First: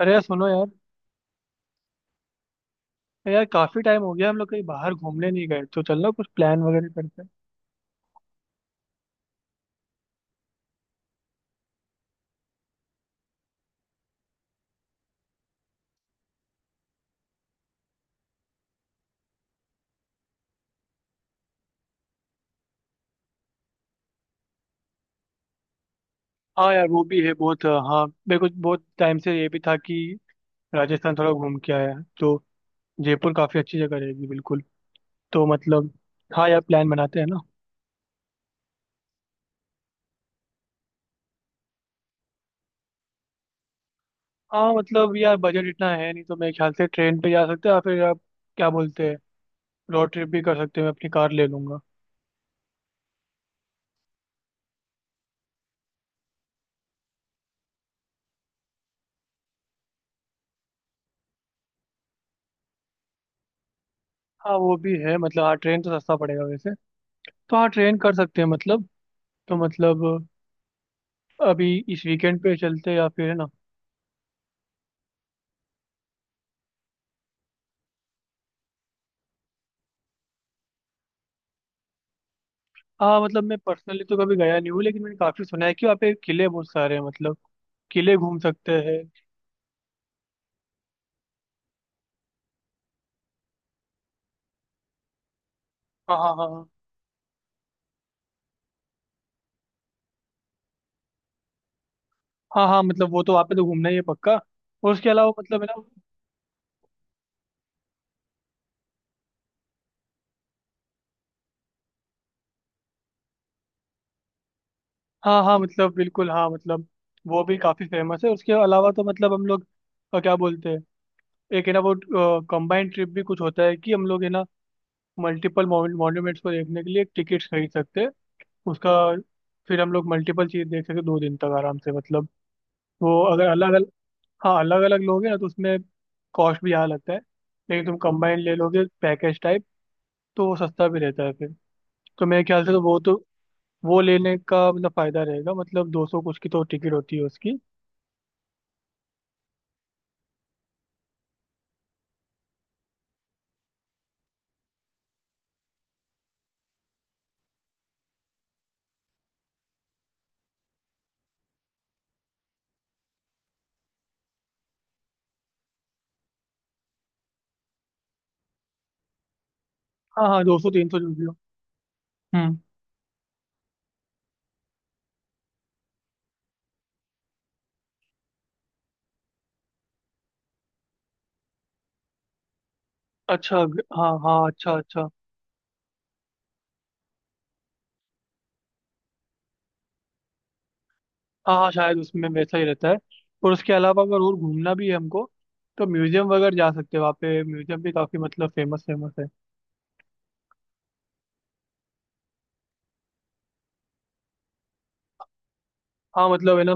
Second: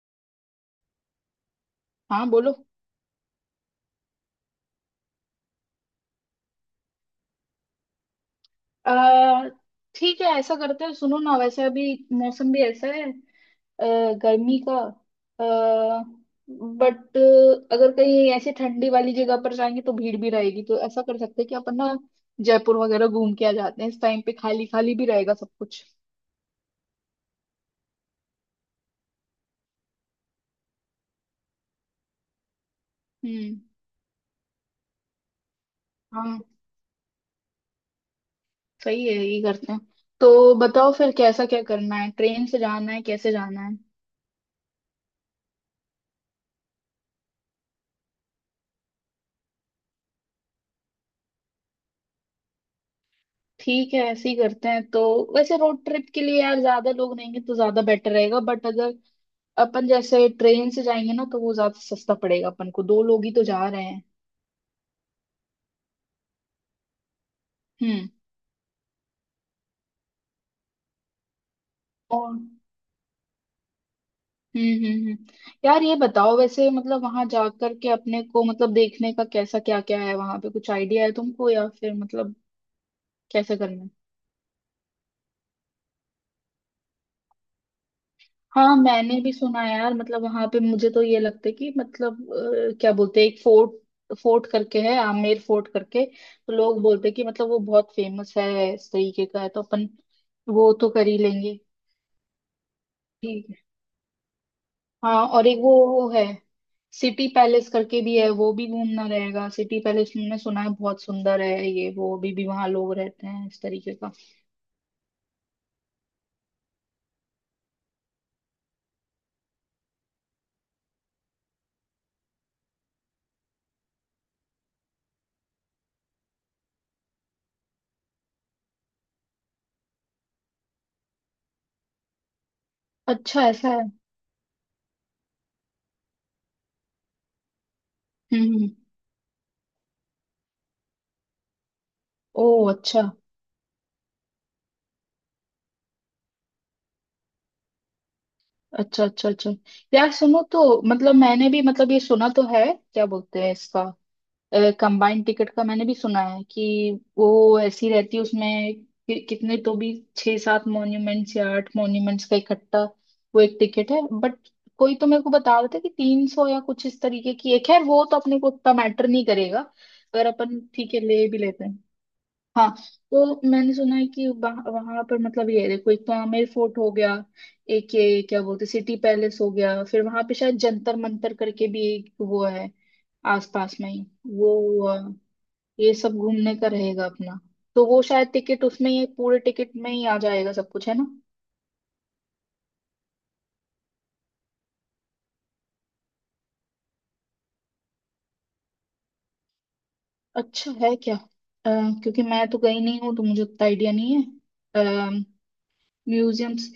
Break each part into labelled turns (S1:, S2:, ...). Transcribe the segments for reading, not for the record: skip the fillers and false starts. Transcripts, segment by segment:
S1: अरे यार सुनो यार।
S2: हाँ बोलो।
S1: अरे यार, काफी टाइम हो गया, हम लोग कहीं बाहर घूमने नहीं गए। तो चलना कुछ प्लान वगैरह करते हैं।
S2: अ, ठीक है ऐसा करते हैं सुनो ना वैसे अभी मौसम भी ऐसा है गर्मी का। बट अगर कहीं ऐसे ठंडी वाली जगह पर जाएंगे तो भीड़ भी रहेगी, तो ऐसा कर सकते हैं कि अपन ना जयपुर वगैरह घूम के आ जाते हैं, इस टाइम पे खाली खाली भी रहेगा सब कुछ।
S1: हाँ यार, वो भी है। बहुत हाँ, मेरे को बहुत टाइम से ये भी था कि राजस्थान थोड़ा घूम के आया है, तो जयपुर काफी
S2: हम्म।
S1: अच्छी जगह रहेगी। बिल्कुल। तो मतलब,
S2: हाँ।
S1: हाँ यार, प्लान बनाते हैं ना।
S2: सही है यही करते हैं। तो बताओ फिर कैसा क्या करना है, ट्रेन से जाना है कैसे जाना है?
S1: हाँ मतलब यार, बजट इतना है नहीं, तो मेरे ख्याल से ट्रेन पे जा सकते हैं। या फिर आप क्या बोलते हैं, रोड ट्रिप भी कर सकते हैं, मैं अपनी कार ले लूंगा।
S2: ठीक है ऐसे ही करते हैं तो। वैसे रोड ट्रिप के लिए यार ज्यादा लोग नहीं हैं तो ज्यादा बेटर रहेगा बट अगर अपन जैसे ट्रेन से जाएंगे ना तो वो ज्यादा सस्ता पड़ेगा, अपन को दो लोग ही तो जा रहे हैं।
S1: हाँ वो भी है, मतलब हाँ, ट्रेन तो सस्ता पड़ेगा वैसे। तो हाँ, ट्रेन
S2: हम्म।
S1: कर सकते हैं मतलब। तो मतलब, अभी इस
S2: और
S1: वीकेंड
S2: हम्म।
S1: पे चलते हैं, या फिर है ना।
S2: हम्म। यार ये बताओ, वैसे मतलब वहां जाकर के अपने को मतलब देखने का कैसा क्या क्या है वहां पे, कुछ आइडिया है तुमको या फिर मतलब
S1: हाँ मतलब,
S2: कैसे
S1: मैं
S2: करना है?
S1: पर्सनली तो कभी गया नहीं हूँ, लेकिन मैंने काफी सुना है कि वहाँ पे किले बहुत सारे हैं। मतलब, किले घूम सकते
S2: हाँ
S1: हैं।
S2: मैंने भी सुना है यार, मतलब वहां पे मुझे तो ये लगता है कि मतलब क्या बोलते हैं एक फोर्ट फोर्ट करके है, आमेर फोर्ट करके
S1: हाँ हाँ हाँ
S2: तो
S1: हाँ।
S2: लोग बोलते हैं कि मतलब वो बहुत फेमस है इस तरीके का है, तो अपन वो तो कर ही लेंगे।
S1: हाँ हाँ, मतलब वो तो वहाँ
S2: ठीक
S1: पे
S2: है।
S1: तो घूमना ही है पक्का। और उसके
S2: हाँ
S1: अलावा
S2: और एक
S1: मतलब, है
S2: वो
S1: ना।
S2: वो है सिटी पैलेस करके भी है, वो भी घूमना रहेगा। सिटी पैलेस मैंने सुना है बहुत सुंदर है, ये वो अभी भी वहां लोग रहते हैं इस तरीके का।
S1: हाँ हाँ, मतलब बिल्कुल, हाँ मतलब, वो भी काफी फेमस है। उसके अलावा तो मतलब हम लोग, क्या बोलते हैं, एक है ना वो, कंबाइंड ट्रिप भी कुछ होता है कि हम लोग, है ना, मल्टीपल मॉन्यूमेंट्स को देखने के लिए टिकट्स खरीद सकते हैं उसका। फिर हम लोग मल्टीपल चीज देख सकते हैं, 2 दिन तक आराम से मतलब। वो
S2: अच्छा
S1: अगर
S2: ऐसा है।
S1: अलग। हाँ, अलग अलग लोगे ना, तो उसमें कॉस्ट भी यहाँ लगता है। लेकिन तुम कंबाइंड
S2: हम्म
S1: ले
S2: हम्म।
S1: लोगे पैकेज टाइप, तो वो सस्ता भी रहता है फिर। तो मेरे
S2: ओ
S1: ख्याल से तो वो
S2: अच्छा।
S1: तो, वो लेने का मतलब फायदा रहेगा। मतलब 200 कुछ की तो टिकट होती है उसकी।
S2: अच्छा अच्छा अच्छा। यार सुनो तो मतलब मैंने भी मतलब ये सुना तो है, क्या बोलते हैं इसका, कंबाइंड टिकट का मैंने भी सुना है कि वो ऐसी रहती है उसमें कि कितने तो भी 6-7 मॉन्यूमेंट्स या 8 मॉन्यूमेंट्स का इकट्ठा वो एक टिकट है। बट कोई तो मेरे को बता रहा था कि 300 या कुछ इस तरीके की एक है, वो तो अपने को उतना मैटर नहीं करेगा, अगर
S1: हाँ हाँ, दो
S2: अपन
S1: सौ तीन
S2: ठीक
S1: सौ
S2: है
S1: जो भी
S2: ले
S1: हो।
S2: भी लेते हैं।
S1: हम्म।
S2: हाँ। तो मैंने सुना है कि वहां पर मतलब ये है, देखो एक तो आमेर फोर्ट हो गया, एक ये क्या बोलते सिटी पैलेस हो गया, फिर वहां पे शायद जंतर मंतर करके भी एक वो है
S1: अच्छा,
S2: आसपास में ही,
S1: हाँ हाँ,
S2: वो
S1: अच्छा
S2: हुआ,
S1: अच्छा।
S2: ये सब घूमने का रहेगा अपना, तो वो शायद टिकट उसमें ही पूरे टिकट में ही आ जाएगा सब कुछ है ना।
S1: हाँ हाँ, शायद उसमें वैसा ही रहता है। और उसके अलावा अगर और घूमना भी है हमको, तो म्यूजियम वगैरह जा सकते हैं। वहाँ पे म्यूजियम भी काफी, मतलब फेमस फेमस है।
S2: अच्छा है क्या? क्योंकि मैं तो गई नहीं हूँ तो मुझे उतना आइडिया नहीं है
S1: हाँ मतलब, है
S2: म्यूजियम्स।
S1: ना।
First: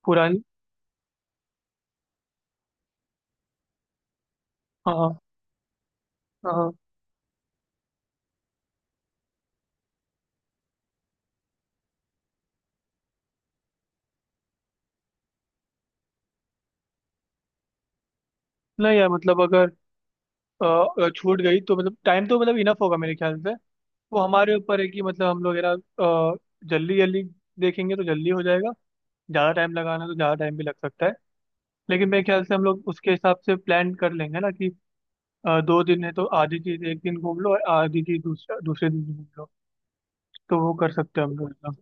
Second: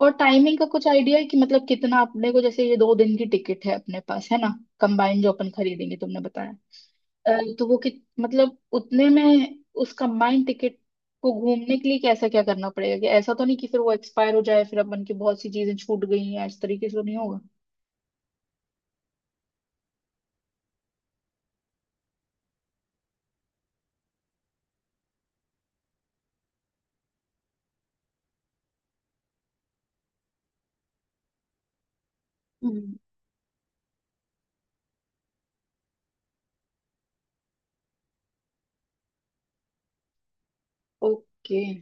S2: और
S1: पुरानी।
S2: टाइमिंग का कुछ आइडिया है कि मतलब कितना अपने को, जैसे ये 2 दिन की टिकट है अपने पास है ना
S1: हाँ हाँ।
S2: कंबाइन जो अपन खरीदेंगे तुमने बताया,
S1: हाँ। हाँ।
S2: अ, तो वो कि मतलब उतने में उस कंबाइंड टिकट को घूमने के लिए कैसा क्या करना पड़ेगा, कि ऐसा तो नहीं कि फिर वो एक्सपायर हो जाए फिर अपन की बहुत सी चीजें छूट गई हैं इस तरीके से तो नहीं होगा?
S1: नहीं यार मतलब, अगर छूट गई, तो मतलब टाइम तो मतलब इनफ होगा, मेरे ख्याल से। वो हमारे ऊपर है कि मतलब हम लोग, है ना, अ, जल्दी जल्दी देखेंगे तो जल्दी हो जाएगा। ज़्यादा टाइम लगाना है तो ज़्यादा टाइम भी लग सकता है। लेकिन मेरे ख्याल से हम लोग
S2: हम्म।
S1: उसके हिसाब से प्लान कर लेंगे ना कि 2 दिन है, तो आधी चीज़ एक दिन घूम लो और आधी चीज़ दूसरा दूसरे दिन घूम लो। तो वो कर सकते हैं हम लोग
S2: ओके।
S1: एकदम।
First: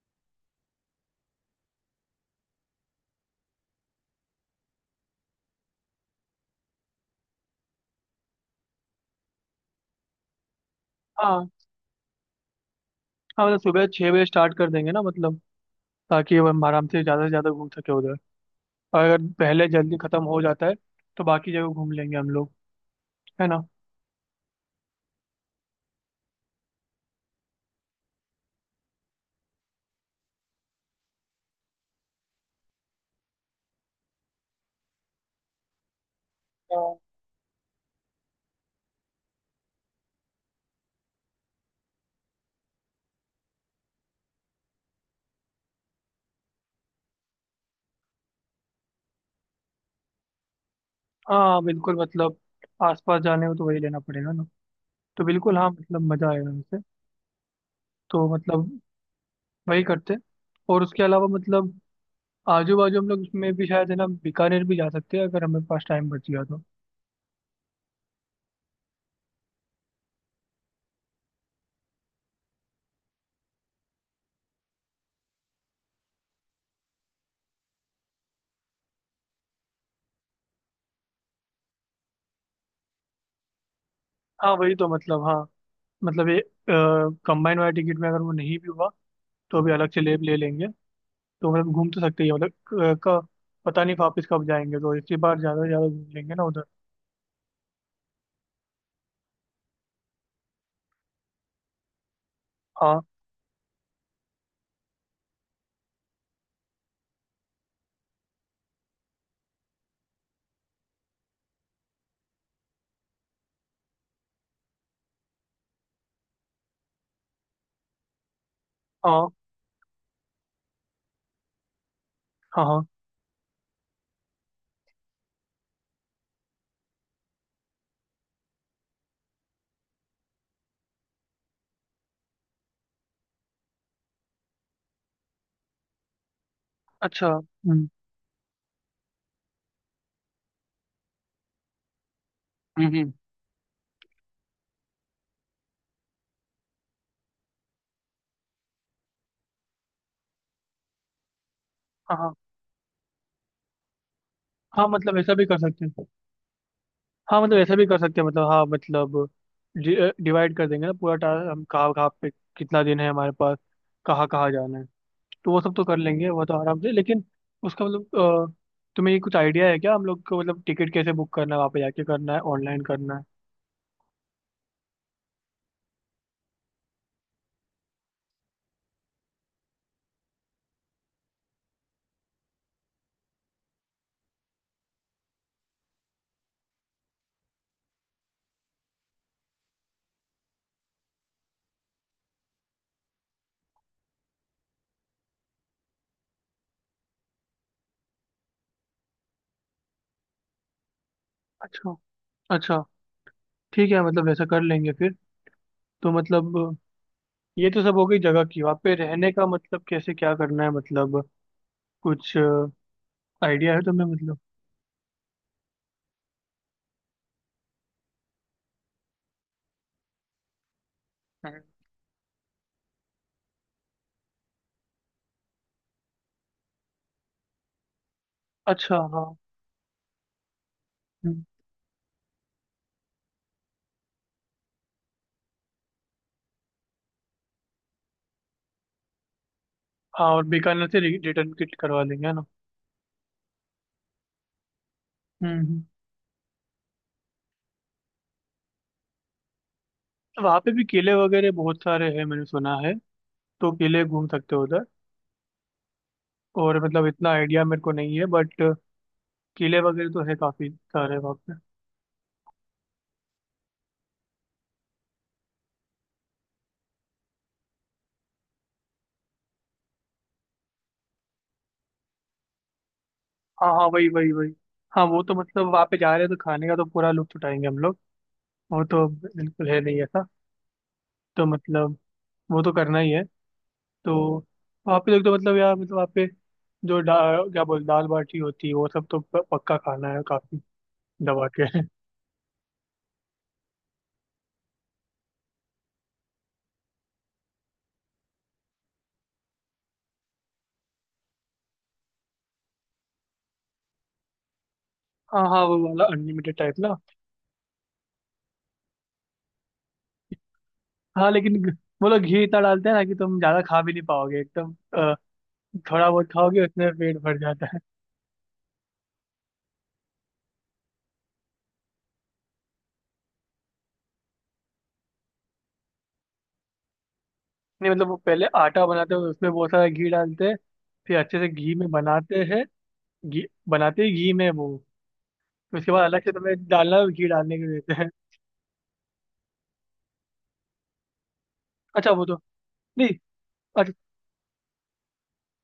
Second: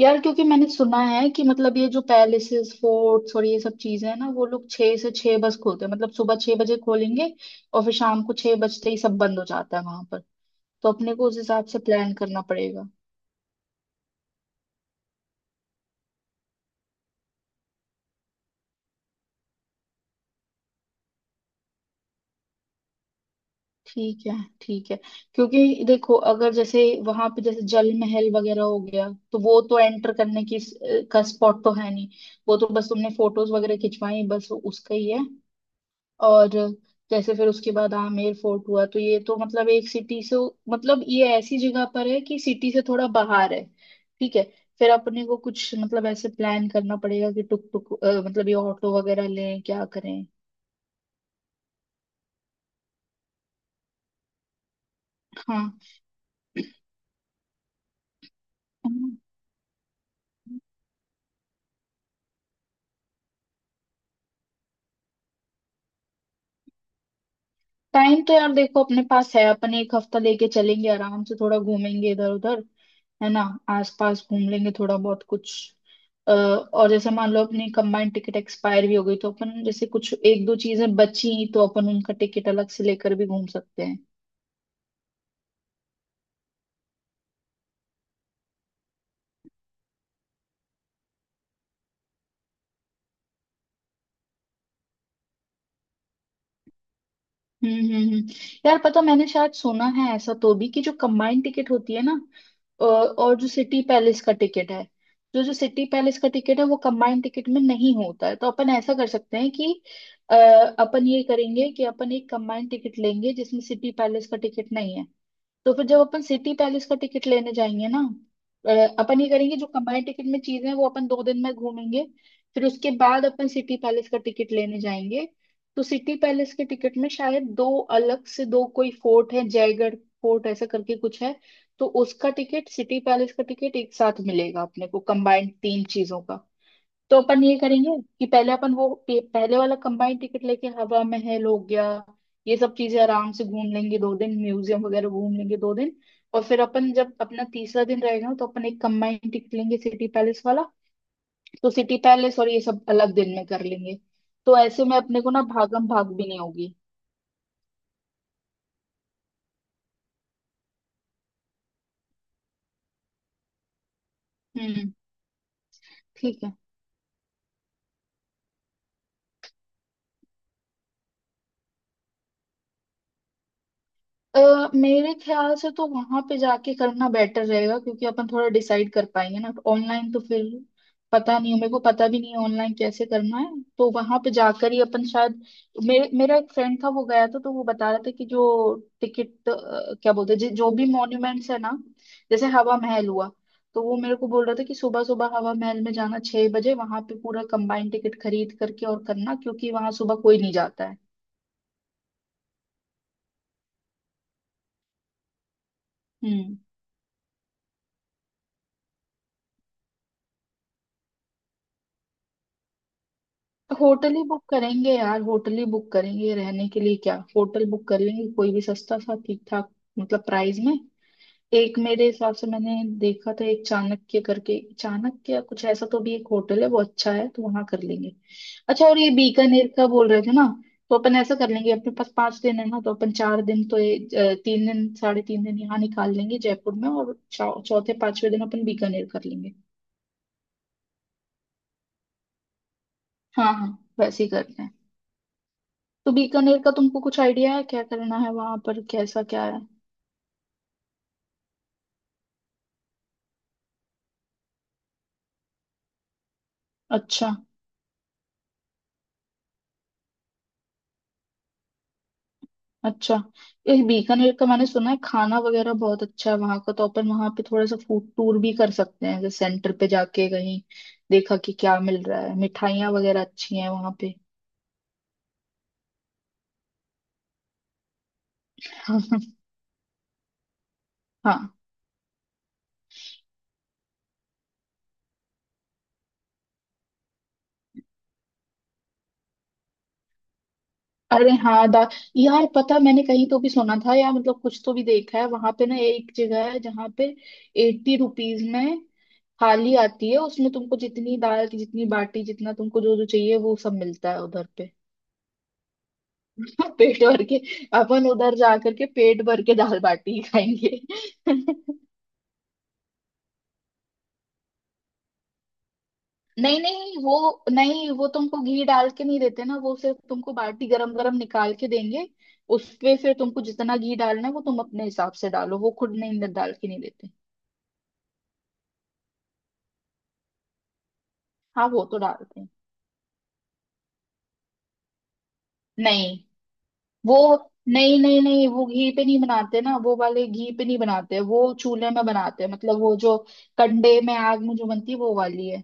S2: यार क्योंकि मैंने सुना है कि मतलब ये जो पैलेसेस फोर्ट्स और ये सब चीजें हैं ना वो लोग 6 से 6 बस खोलते हैं, मतलब सुबह 6 बजे खोलेंगे और फिर शाम को छह बजते ही सब बंद हो जाता है वहां पर, तो अपने को उस
S1: हाँ
S2: हिसाब से प्लान करना पड़ेगा।
S1: हाँ, मतलब सुबह 6 बजे स्टार्ट कर देंगे ना मतलब, ताकि हम आराम से ज़्यादा घूम सके उधर। और अगर पहले जल्दी ख़त्म हो जाता है, तो बाकी जगह घूम लेंगे हम लोग, है ना।
S2: ठीक है ठीक है। क्योंकि देखो अगर जैसे वहां पे जैसे जल महल वगैरह हो गया तो वो तो एंटर करने की का स्पॉट तो है नहीं, वो तो बस तुमने फोटोज वगैरह खिंचवाई बस उसका ही है। और जैसे फिर उसके बाद आमेर फोर्ट हुआ तो ये तो मतलब एक सिटी से मतलब ये ऐसी जगह पर है कि सिटी से थोड़ा बाहर है। ठीक है। फिर अपने को कुछ मतलब ऐसे प्लान करना पड़ेगा कि टुक टुक मतलब ये ऑटो वगैरह लें क्या करें।
S1: हाँ बिल्कुल मतलब, आसपास जाने हो तो वही लेना पड़ेगा ना। तो बिल्कुल हाँ
S2: हाँ।
S1: मतलब, मजा आएगा वैसे। तो मतलब, वही करते हैं। और उसके अलावा मतलब आजू बाजू हम लोग उसमें भी शायद, है ना, बीकानेर भी जा सकते हैं अगर हमारे पास टाइम बच गया तो।
S2: टाइम तो यार देखो अपने पास है, अपन एक हफ्ता लेके चलेंगे, आराम से थोड़ा घूमेंगे इधर उधर है ना, आसपास घूम लेंगे थोड़ा बहुत कुछ। और जैसे मान लो अपनी कंबाइंड टिकट एक्सपायर भी हो गई तो अपन जैसे कुछ एक दो चीजें बची तो अपन उनका टिकट अलग से लेकर भी घूम सकते हैं।
S1: हाँ वही तो, मतलब हाँ मतलब, ये कंबाइन वाला टिकट में अगर वो नहीं भी हुआ, तो अभी अलग से ले ले लेंगे। तो मतलब घूम तो सकते ही हैं। मतलब का पता नहीं वापस कब जाएंगे, तो इसी बार ज्यादा से ज्यादा घूम लेंगे ना उधर।
S2: हम्म हम्म हम्म। यार पता मैंने शायद सुना है ऐसा तो भी कि जो कंबाइंड टिकट होती है ना
S1: हाँ
S2: और जो सिटी पैलेस का टिकट है, जो जो सिटी पैलेस का टिकट है वो कंबाइंड टिकट में नहीं होता है, तो अपन ऐसा कर सकते हैं कि अ, अपन ये करेंगे कि अपन एक कंबाइंड टिकट लेंगे जिसमें सिटी पैलेस का टिकट नहीं है, तो फिर जब अपन सिटी पैलेस का टिकट लेने जाएंगे ना, अ, अपन ये
S1: हाँ
S2: करेंगे जो कंबाइंड टिकट में चीजें हैं वो अपन 2 दिन में घूमेंगे,
S1: हाँ
S2: फिर
S1: हाँ,
S2: उसके बाद अपन सिटी पैलेस का टिकट लेने जाएंगे, तो सिटी पैलेस के टिकट में शायद दो अलग से दो कोई फोर्ट है जयगढ़ फोर्ट ऐसा करके कुछ है, तो उसका टिकट सिटी पैलेस का टिकट एक साथ मिलेगा अपने को कंबाइंड तीन चीजों का। तो
S1: अच्छा।
S2: अपन ये करेंगे कि पहले अपन पहले वाला कंबाइंड टिकट लेके हवा महल हो गया ये सब
S1: हम्म हम्म।
S2: चीजें आराम से घूम लेंगे 2 दिन, म्यूजियम वगैरह घूम लेंगे 2 दिन, और फिर अपन जब अपना तीसरा दिन रहेगा तो अपन एक कंबाइंड टिकट लेंगे सिटी पैलेस वाला, तो सिटी
S1: हाँ हाँ
S2: पैलेस और ये सब अलग दिन में कर लेंगे, तो ऐसे
S1: हाँ,
S2: में
S1: मतलब
S2: अपने को
S1: ऐसा
S2: ना
S1: भी कर सकते
S2: भागम
S1: हैं।
S2: भाग भी नहीं होगी।
S1: हाँ मतलब ऐसा भी कर सकते हैं, मतलब हाँ मतलब, डिवाइड कर देंगे ना पूरा टास्क, हम कहाँ कहाँ पे, कितना दिन है हमारे पास, कहाँ कहाँ जाना है।
S2: हम्म।
S1: तो वो सब तो कर लेंगे,
S2: ठीक
S1: वो तो
S2: है।
S1: आराम से। लेकिन उसका मतलब अ, तुम्हें ये कुछ आइडिया है क्या हम लोग को, मतलब टिकट कैसे बुक करना है, वहाँ पे जाके करना है, ऑनलाइन करना है।
S2: अ, मेरे ख्याल से तो वहां पे जाके करना बेटर रहेगा क्योंकि अपन थोड़ा डिसाइड कर पाएंगे ना, ऑनलाइन तो फिर पता नहीं है, मेरे को पता भी नहीं है ऑनलाइन कैसे करना है तो वहां पे जाकर ही अपन शायद। मेरे मेरा एक फ्रेंड था वो गया था, तो वो बता रहा था कि जो टिकट क्या बोलते हैं जो भी मॉन्यूमेंट्स है ना जैसे हवा महल हुआ, तो वो मेरे को बोल रहा था कि सुबह सुबह हवा महल में जाना 6 बजे, वहां पे पूरा कंबाइंड टिकट खरीद करके और करना क्योंकि वहां सुबह कोई नहीं जाता है।
S1: अच्छा अच्छा, ठीक है मतलब ऐसा कर लेंगे फिर। तो मतलब
S2: हम्म।
S1: ये तो सब हो गई जगह की। वहाँ पे रहने का मतलब कैसे क्या करना है, मतलब कुछ आइडिया है तुम्हें
S2: होटल ही
S1: मतलब।
S2: बुक करेंगे यार, होटल ही बुक करेंगे रहने के लिए, क्या होटल बुक कर लेंगे कोई भी सस्ता सा ठीक ठाक, मतलब प्राइस में।
S1: हम्म।
S2: एक मेरे हिसाब से मैंने देखा था, एक चाणक्य करके, चाणक्य कुछ ऐसा तो भी एक होटल है वो अच्छा है तो वहां कर लेंगे। अच्छा
S1: अच्छा
S2: और ये
S1: हाँ।
S2: बीकानेर का बोल रहे थे ना, तो अपन ऐसा
S1: हम्म।
S2: कर लेंगे, अपने पास 5 दिन है ना तो अपन 4 दिन तो ये 3 दिन 3.5 दिन यहाँ निकाल लेंगे जयपुर में और चौथे पांचवे दिन अपन बीकानेर कर लेंगे।
S1: हाँ और बीकानेर से रिटर्न किट करवा लेंगे, है ना।
S2: हाँ हाँ वैसे ही करते हैं।
S1: हम्म हम्म।
S2: तो बीकानेर का तुमको कुछ आइडिया है क्या करना है वहां पर कैसा क्या है?
S1: वहाँ पे भी किले वगैरह बहुत सारे हैं मैंने सुना है। तो किले घूम सकते हो उधर। और मतलब इतना
S2: अच्छा।
S1: आइडिया मेरे को नहीं है, बट किले वगैरह तो है काफी सारे वहाँ पे।
S2: अच्छा। ये बीकानेर का मैंने सुना है खाना वगैरह बहुत अच्छा है वहां का, तो अपन वहां पे थोड़ा सा फूड टूर भी कर सकते हैं, जैसे सेंटर पे जाके कहीं देखा कि क्या मिल रहा है, मिठाइयाँ वगैरह अच्छी हैं
S1: हाँ हाँ,
S2: वहां
S1: वही
S2: पे।
S1: वही वही। हाँ वो तो मतलब, वहाँ पे जा रहे हैं तो खाने का तो पूरा लुत्फ उठाएंगे हम लोग। वो तो बिल्कुल है नहीं ऐसा। तो
S2: हाँ।
S1: मतलब, वो तो करना ही है। तो वहाँ पे देख, तो मतलब यार मतलब वहाँ पे जो डा क्या बोल, दाल बाटी होती है, वो सब तो पक्का खाना है काफी,
S2: अरे
S1: दबा के।
S2: हाँ दा यार पता मैंने कहीं तो भी सुना था या मतलब कुछ तो भी देखा है वहां पे ना एक जगह है जहाँ पे ₹80 में थाली आती है, उसमें तुमको जितनी दाल की जितनी बाटी जितना तुमको जो जो चाहिए वो सब मिलता है उधर पे।
S1: हाँ हाँ, वो वाला अनलिमिटेड टाइप ना।
S2: पेट भर के अपन उधर जा करके पेट भर के दाल बाटी खाएंगे।
S1: हाँ लेकिन वो लोग घी इतना डालते हैं ना कि तुम ज्यादा खा भी नहीं पाओगे एकदम। अ, थोड़ा बहुत
S2: नहीं
S1: खाओगे उसमें
S2: नहीं
S1: पेट भर
S2: वो
S1: जाता है।
S2: नहीं, वो तुमको घी डाल के नहीं देते ना, वो सिर्फ तुमको बाटी गरम गरम निकाल के देंगे, उसपे फिर तुमको जितना घी डालना है वो तुम अपने हिसाब से डालो, वो खुद नहीं डाल के नहीं देते।
S1: नहीं मतलब, वो पहले आटा बनाते हैं, उसमें बहुत सारा घी डालते हैं, फिर अच्छे से
S2: हाँ
S1: घी
S2: वो
S1: में
S2: तो डालते
S1: बनाते
S2: हैं।
S1: हैं। घी बनाते ही घी में वो, उसके बाद
S2: नहीं
S1: अलग से तुम्हें डालना है,
S2: वो
S1: घी डालने के लिए देते
S2: नहीं
S1: हैं।
S2: नहीं नहीं वो घी पे नहीं बनाते ना, वो वाले घी पे नहीं बनाते, वो चूल्हे में
S1: अच्छा वो तो
S2: बनाते हैं, मतलब वो जो
S1: नहीं। अच्छा,
S2: कंडे में आग में जो बनती है वो वाली है।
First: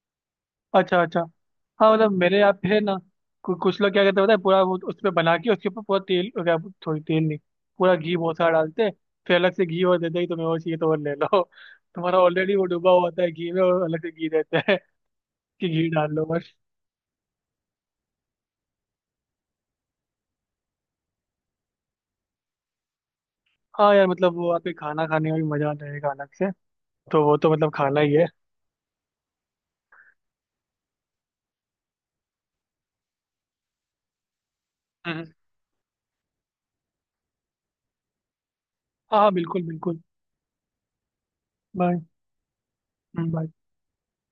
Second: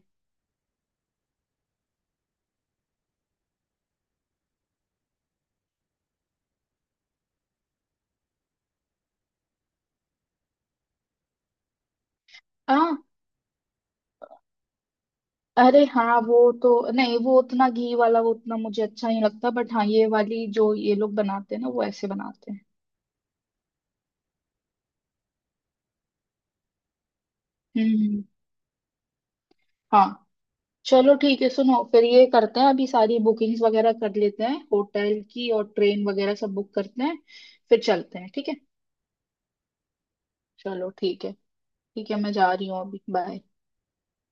S1: अच्छा अच्छा। हाँ मतलब, मेरे यहाँ पे है ना, कुछ लोग क्या करते हैं पता है, पूरा वो उस पे बना के उसके ऊपर पूरा तेल क्या। थोड़ी तेल नहीं, पूरा घी बहुत सारा डालते हैं, फिर अलग से घी और देते हैं कि तुम्हें वो चाहिए तो वो ले लो। तुम्हारा ऑलरेडी वो डूबा
S2: हाँ।
S1: हुआ होता है घी में, और अलग से घी देते हैं। कि
S2: अरे
S1: घी डाल
S2: हाँ
S1: लो
S2: वो
S1: बस।
S2: तो नहीं, वो उतना घी वाला वो उतना मुझे अच्छा नहीं लगता बट हाँ ये वाली जो ये लोग बनाते हैं ना वो ऐसे बनाते हैं।
S1: हाँ यार मतलब, वो वहाँ पे खाना खाने में भी मजा आता है एक अलग से। तो वो तो मतलब खाना ही
S2: हम्म।
S1: है।
S2: हाँ। चलो ठीक है सुनो, फिर ये करते हैं अभी सारी बुकिंग्स वगैरह कर लेते हैं होटल
S1: हम्म।
S2: की और ट्रेन वगैरह सब बुक करते हैं फिर चलते हैं ठीक है।
S1: हाँ बिल्कुल बिल्कुल।
S2: चलो ठीक है।
S1: बाय।
S2: ठीक है मैं जा रही हूँ अभी। बाय।
S1: बाय।